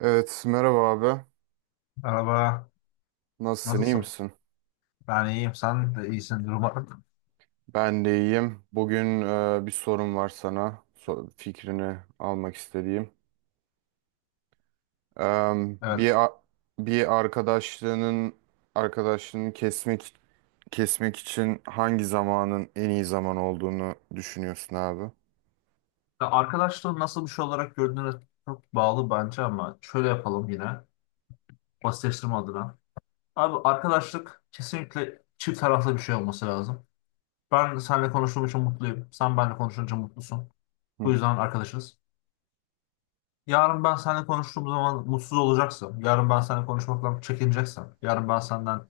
Evet, merhaba abi. Merhaba, Nasılsın, iyi nasılsın? misin? Ben iyiyim, sen de iyisindir umarım. Ben de iyiyim. Bugün bir sorum var sana. Fikrini almak istediğim. Em, bir Evet. a- bir arkadaşlığının arkadaşlığını kesmek için hangi zamanın en iyi zaman olduğunu düşünüyorsun abi? Ya Arkadaşlığı nasıl bir şey olarak gördüğüne çok bağlı bence ama şöyle yapalım yine, basitleştirme adına. Abi arkadaşlık kesinlikle çift taraflı bir şey olması lazım. Ben seninle konuştuğum için mutluyum, sen benimle konuşunca mutlusun. Bu Hı. yüzden arkadaşız. Yarın ben seninle konuştuğum zaman mutsuz olacaksın. Yarın ben seninle konuşmaktan çekineceksin. Yarın ben senden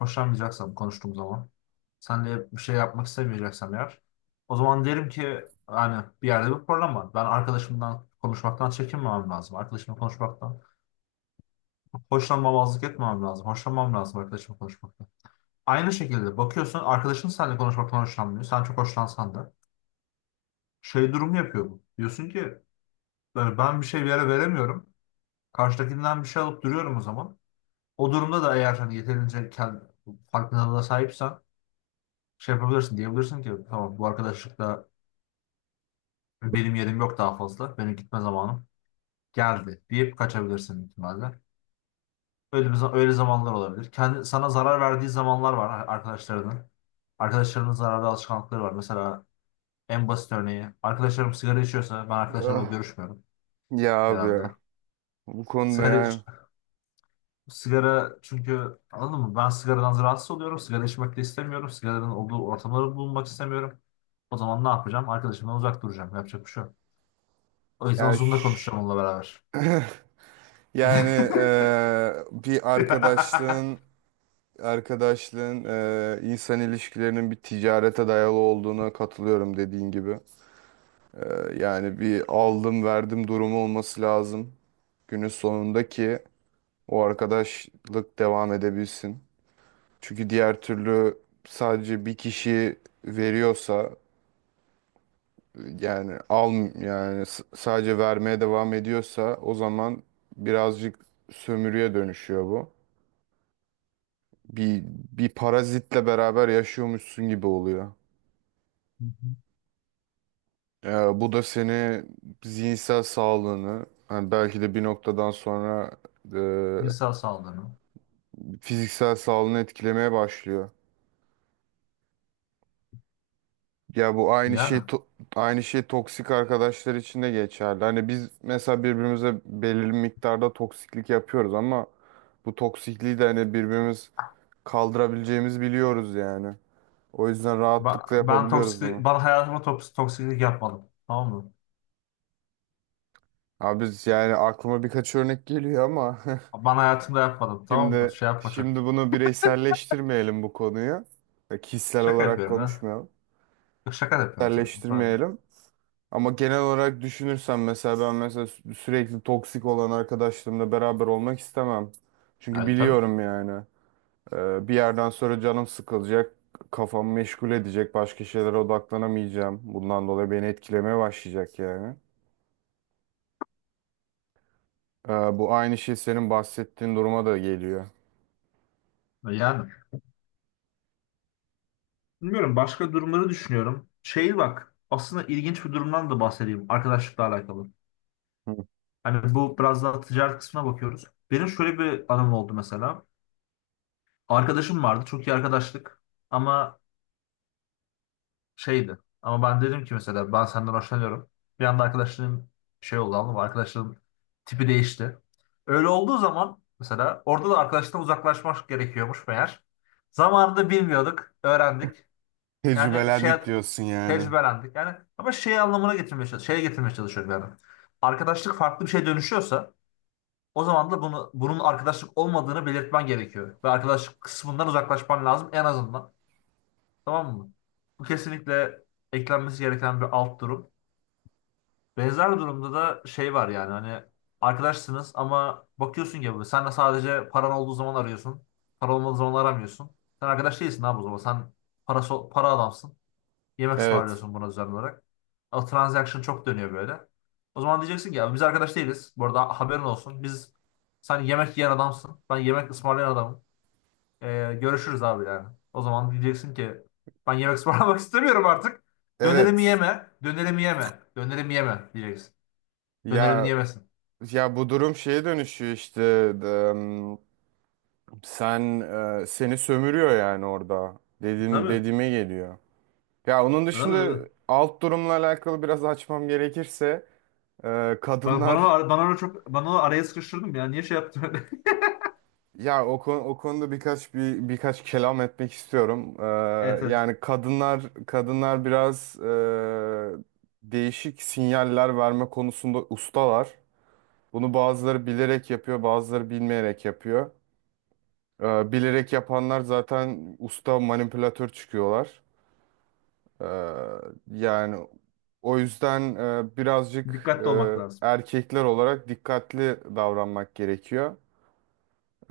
hoşlanmayacaksam konuştuğum zaman, sen de bir şey yapmak istemeyeceksem eğer, o zaman derim ki hani bir yerde bir problem var. Ben arkadaşımdan konuşmaktan çekinmemem lazım. Arkadaşımla konuşmaktan hoşlanmamazlık etmemem lazım. Hoşlanmam lazım arkadaşımla konuşmaktan. Aynı şekilde bakıyorsun arkadaşın seninle konuşmaktan hoşlanmıyor. Sen çok hoşlansan da şey durumu yapıyor bu. Diyorsun ki yani ben bir şey bir yere veremiyorum. Karşıdakinden bir şey alıp duruyorum o zaman. O durumda da eğer hani yeterince kendi farkındalığına sahipsen şey yapabilirsin diyebilirsin ki tamam bu arkadaşlıkta benim yerim yok daha fazla. Benim gitme zamanım geldi deyip kaçabilirsin büyük ihtimalle. Öyle zamanlar olabilir. Kendi, sana zarar verdiği zamanlar var arkadaşlarının. Arkadaşlarının zararlı alışkanlıkları var. Mesela en basit örneği arkadaşlarım sigara içiyorsa ben arkadaşlarımla Ah, görüşmüyorum ya abi genelde. ya. Bu konuda, Sigara iç- sigara çünkü anladın mı? Ben sigaradan rahatsız oluyorum. Sigara içmek de istemiyorum. Sigaranın olduğu ortamları bulunmak istemiyorum. O zaman ne yapacağım? Arkadaşımdan uzak duracağım. Yapacak bir şey yok. O yüzden yani Zoom'da ş- konuşacağım onunla beraber. yani bir arkadaşlığın, insan ilişkilerinin bir ticarete dayalı olduğuna katılıyorum dediğin gibi. E, Yani bir aldım verdim durumu olması lazım. Günün sonunda ki o arkadaşlık devam edebilsin. Çünkü diğer türlü sadece bir kişi veriyorsa, yani al sadece vermeye devam ediyorsa o zaman birazcık sömürüye dönüşüyor bu. Bir bir parazitle beraber yaşıyormuşsun gibi oluyor. Ya bu da seni zihinsel sağlığını, hani belki de bir noktadan sonra Cinsel saldırı. Fiziksel sağlığını etkilemeye başlıyor. Ya bu Yani. Aynı şey toksik arkadaşlar için de geçerli. Hani biz mesela birbirimize belirli miktarda toksiklik yapıyoruz ama bu toksikliği de hani birbirimiz kaldırabileceğimizi biliyoruz yani. O yüzden rahatlıkla Ben yapabiliyoruz toksik, bunu. bana hayatıma toksiklik yapmadım. Tamam mı? Abi biz yani aklıma birkaç örnek geliyor ama Ben hayatımda yapmadım. Tamam mı? Şimdi Şey yapma çok. şimdi bunu bireyselleştirmeyelim bu konuyu. Kişisel Şaka olarak yapıyorum ha. konuşmayalım. Yok şaka da yapıyorum zaten. Tabii. Bireyselleştirmeyelim. Ama genel olarak düşünürsen mesela ben mesela sürekli toksik olan arkadaşlarımla beraber olmak istemem. Çünkü Yani tabii. biliyorum yani, bir yerden sonra canım sıkılacak, kafam meşgul edecek, başka şeylere odaklanamayacağım. Bundan dolayı beni etkilemeye başlayacak yani. E, Bu aynı şey senin bahsettiğin duruma da geliyor. Yani. Bilmiyorum. Başka durumları düşünüyorum. Şey bak. Aslında ilginç bir durumdan da bahsedeyim. Arkadaşlıkla alakalı. Hı. Hani bu biraz daha ticaret kısmına bakıyoruz. Benim şöyle bir anım oldu mesela. Arkadaşım vardı. Çok iyi arkadaşlık. Ama şeydi. Ama ben dedim ki mesela ben senden hoşlanıyorum. Bir anda arkadaşlığın şey oldu anladın mı? Arkadaşlığın tipi değişti. Öyle olduğu zaman mesela orada da arkadaşlıktan uzaklaşmak gerekiyormuş meğer. Zamanında bilmiyorduk, öğrendik. Yani şey Tecrübelendik diyorsun yani. tecrübelendik. Yani ama şey anlamına getirmeye çalış şeye getirmeye çalışıyorum yani. Arkadaşlık farklı bir şeye dönüşüyorsa o zaman da bunun arkadaşlık olmadığını belirtmen gerekiyor. Ve arkadaşlık kısmından uzaklaşman lazım en azından. Tamam mı? Bu kesinlikle eklenmesi gereken bir alt durum. Benzer durumda da şey var yani hani arkadaşsınız ama bakıyorsun ki böyle sen de sadece paran olduğu zaman arıyorsun. Para olmadığı zaman aramıyorsun. Sen arkadaş değilsin abi o zaman. Sen para adamsın. Yemek Evet. ısmarlıyorsun buna düzenli olarak. O transaction çok dönüyor böyle. O zaman diyeceksin ki ya biz arkadaş değiliz. Bu arada haberin olsun. Biz sen yemek yiyen adamsın. Ben yemek ısmarlayan adamım. Görüşürüz abi yani. O zaman diyeceksin ki ben yemek ısmarlamak istemiyorum artık. Dönerimi Evet. yeme, dönerimi yeme, dönerimi yeme diyeceksin. Dönerimi Ya yemesin. ya bu durum şeye dönüşüyor işte, em, sen seni sömürüyor yani, orada dedim Tabii. dediğime geliyor. Ya onun Tabii tabii. dışında alt durumla alakalı biraz açmam gerekirse, Bana, kadınlar, bana, bana öyle çok bana onu araya sıkıştırdım ya. Niye şey yaptın öyle? ya o konuda birkaç kelam etmek istiyorum. Evet evet. Yani kadınlar biraz değişik sinyaller verme konusunda ustalar. Bunu bazıları bilerek yapıyor, bazıları bilmeyerek yapıyor. Bilerek yapanlar zaten usta manipülatör çıkıyorlar. Ee, yani o yüzden birazcık Dikkatli olmak lazım. erkekler olarak dikkatli davranmak gerekiyor.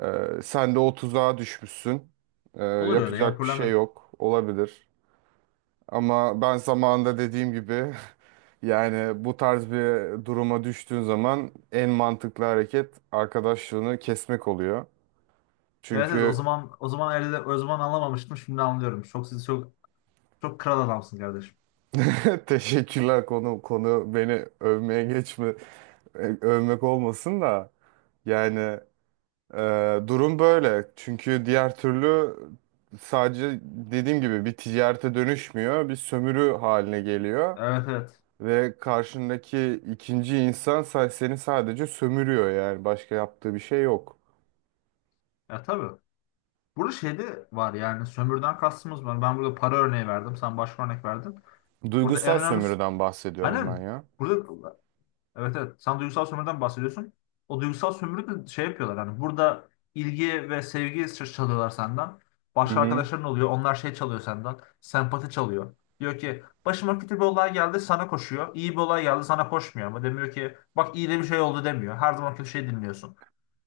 Sen de o tuzağa düşmüşsün. Ee, Olur öyle ya yapacak bir problem şey yok. yok. Olabilir. Ama ben zamanında dediğim gibi, yani bu tarz bir duruma düştüğün zaman en mantıklı hareket arkadaşlığını kesmek oluyor. Evet evet o Çünkü... zaman o zaman elde o zaman anlamamıştım şimdi anlıyorum. Çok çok kral adamsın kardeşim. Teşekkürler. Konu beni övmeye geçme. Övmek olmasın da yani, e, durum böyle çünkü diğer türlü sadece dediğim gibi bir ticarete dönüşmüyor, bir sömürü haline geliyor Evet evet. ve karşındaki ikinci insan seni sadece sömürüyor, yani başka yaptığı bir şey yok. Ya tabii. Burada şeyde var yani sömürden kastımız var. Ben burada para örneği verdim. Sen başka örnek verdin. Burada en Duygusal önemlisi, sömürüden bahsediyorum ben aynen ya. burada evet evet sen duygusal sömürüden bahsediyorsun. O duygusal sömürü de şey yapıyorlar hani burada ilgi ve sevgi çalıyorlar senden. Hı Başka hı. arkadaşların oluyor. Onlar şey çalıyor senden. Sempati çalıyor. Diyor ki başıma kötü bir olay geldi sana koşuyor. İyi bir olay geldi sana koşmuyor ama demiyor ki bak iyi de bir şey oldu demiyor. Her zaman kötü şey dinliyorsun.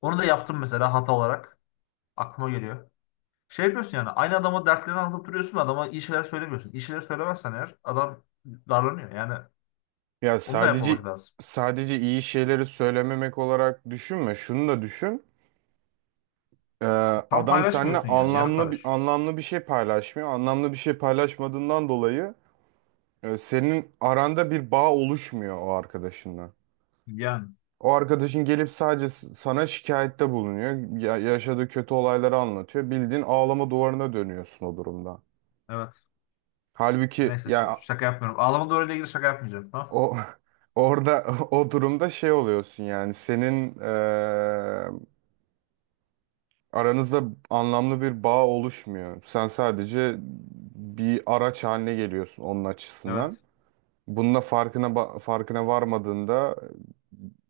Onu da yaptım mesela hata olarak. Aklıma geliyor. Şey yapıyorsun yani aynı adama dertlerini anlatıp duruyorsun adama iyi şeyler söylemiyorsun. İyi şeyler söylemezsen eğer adam darlanıyor. Yani Ya onu da sadece yapmamak lazım. sadece iyi şeyleri söylememek olarak düşünme, şunu da düşün. Ee, Tam adam seninle paylaşmıyorsun yani. Yarım anlamlı bir paylaş. anlamlı bir şey paylaşmıyor. Anlamlı bir şey paylaşmadığından dolayı senin aranda bir bağ oluşmuyor o arkadaşınla. Yani O arkadaşın gelip sadece sana şikayette bulunuyor. Yaşadığı kötü olayları anlatıyor. Bildiğin ağlama duvarına dönüyorsun o durumda. evet. Halbuki Neyse ya şaka yapmıyorum. Ağlama doğruyla ilgili şaka yapmayacağım. Tamam. o orada o durumda şey oluyorsun, yani senin aranızda anlamlı bir bağ oluşmuyor. Sen sadece bir araç haline geliyorsun onun açısından. Evet. Bununla farkına varmadığında,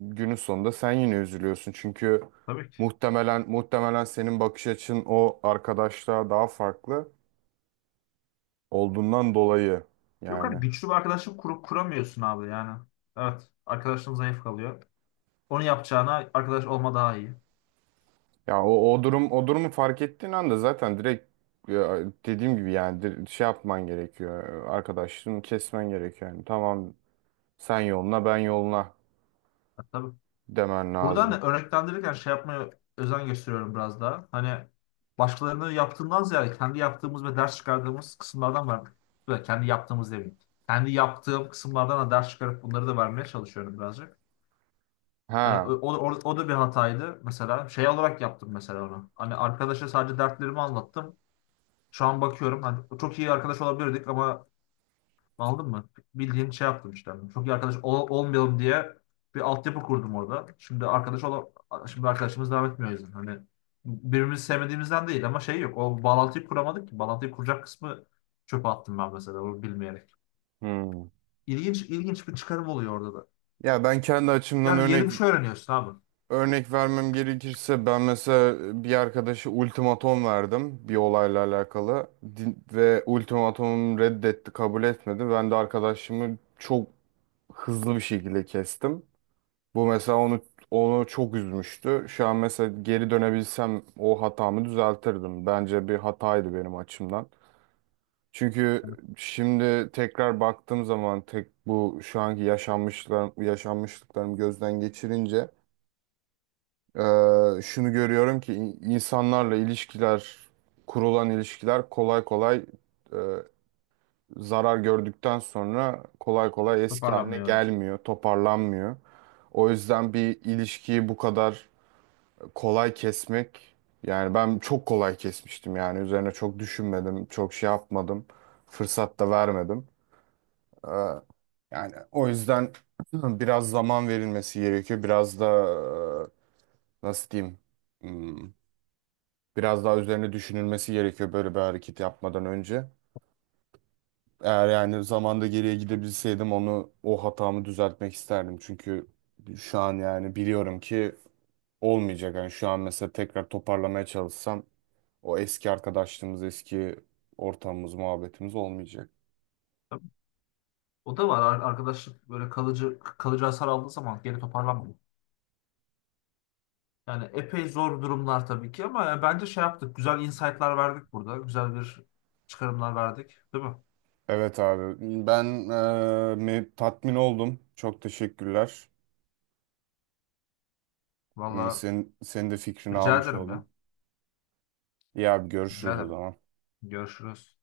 günün sonunda sen yine üzülüyorsun. Çünkü Tabii ki. muhtemelen senin bakış açın o arkadaşlığa daha farklı olduğundan dolayı Yok abi yani. güçlü bir arkadaşlık kurup kuramıyorsun abi yani. Evet. Arkadaşın zayıf kalıyor. Onu yapacağına arkadaş olma daha iyi. Ya o durumu fark ettiğin anda zaten direkt, ya, dediğim gibi yani, şey yapman gerekiyor. Arkadaşlığını kesmen gerekiyor. Yani tamam, sen yoluna ben yoluna Ha, tabii. demen Buradan lazım. da örneklendirirken şey yapmaya özen gösteriyorum biraz daha. Hani başkalarının yaptığından ziyade kendi yaptığımız ve ders çıkardığımız kısımlardan var. Böyle kendi yaptığımız demeyeyim. Kendi yaptığım kısımlardan da ders çıkarıp bunları da vermeye çalışıyorum birazcık. Hani Ha. o, o, o da bir hataydı mesela. Şey olarak yaptım mesela onu. Hani arkadaşa sadece dertlerimi anlattım. Şu an bakıyorum hani çok iyi arkadaş olabilirdik ama anladın mı? Bildiğin şey yaptım işte. Hani Çok iyi arkadaş olmayalım diye bir altyapı kurdum orada. Şimdi arkadaşımız devam etmiyor o yüzden. Hani birbirimizi sevmediğimizden değil ama şey yok. O bağlantıyı kuramadık ki. Bağlantıyı kuracak kısmı çöpe attım ben mesela onu bilmeyerek. Hmm. İlginç bir çıkarım oluyor orada da. Ya ben kendi açımdan Yani yeni örnek bir şey öğreniyorsun abi. örnek vermem gerekirse, ben mesela bir arkadaşa ultimatom verdim bir olayla alakalı. Ve ultimatomum reddetti, kabul etmedi. Ben de arkadaşımı çok hızlı bir şekilde kestim. Bu mesela onu çok üzmüştü. Şu an mesela geri dönebilsem o hatamı düzeltirdim. Bence bir hataydı benim açımdan. Çünkü şimdi tekrar baktığım zaman, tek bu şu anki yaşanmışlıklarımı gözden geçirince, e, şunu görüyorum ki insanlarla ilişkiler, kurulan ilişkiler kolay kolay, e, zarar gördükten sonra kolay kolay eski haline Toparlanmıyor evet. gelmiyor, toparlanmıyor. O yüzden bir ilişkiyi bu kadar kolay kesmek, yani ben çok kolay kesmiştim, yani üzerine çok düşünmedim, çok şey yapmadım, fırsat da vermedim. Ee, Yani o yüzden biraz zaman verilmesi gerekiyor. Biraz da nasıl diyeyim? Hmm, Biraz daha üzerine düşünülmesi gerekiyor böyle bir hareket yapmadan önce. Eğer yani zamanda geriye gidebilseydim o hatamı düzeltmek isterdim. Çünkü şu an yani biliyorum ki olmayacak. Yani şu an mesela tekrar toparlamaya çalışsam o eski arkadaşlığımız, eski ortamımız, muhabbetimiz olmayacak. O da var. Arkadaşlık böyle kalıcı hasar aldığı zaman geri toparlanmıyor. Yani epey zor durumlar tabii ki ama bence şey yaptık. Güzel insight'lar verdik burada. Güzel bir çıkarımlar verdik. Değil mi? Evet abi, ben tatmin oldum. Çok teşekkürler. Valla Senin de fikrini rica almış ederim ya. oldum. İyi abi, Rica görüşürüz o ederim. zaman. Görüşürüz.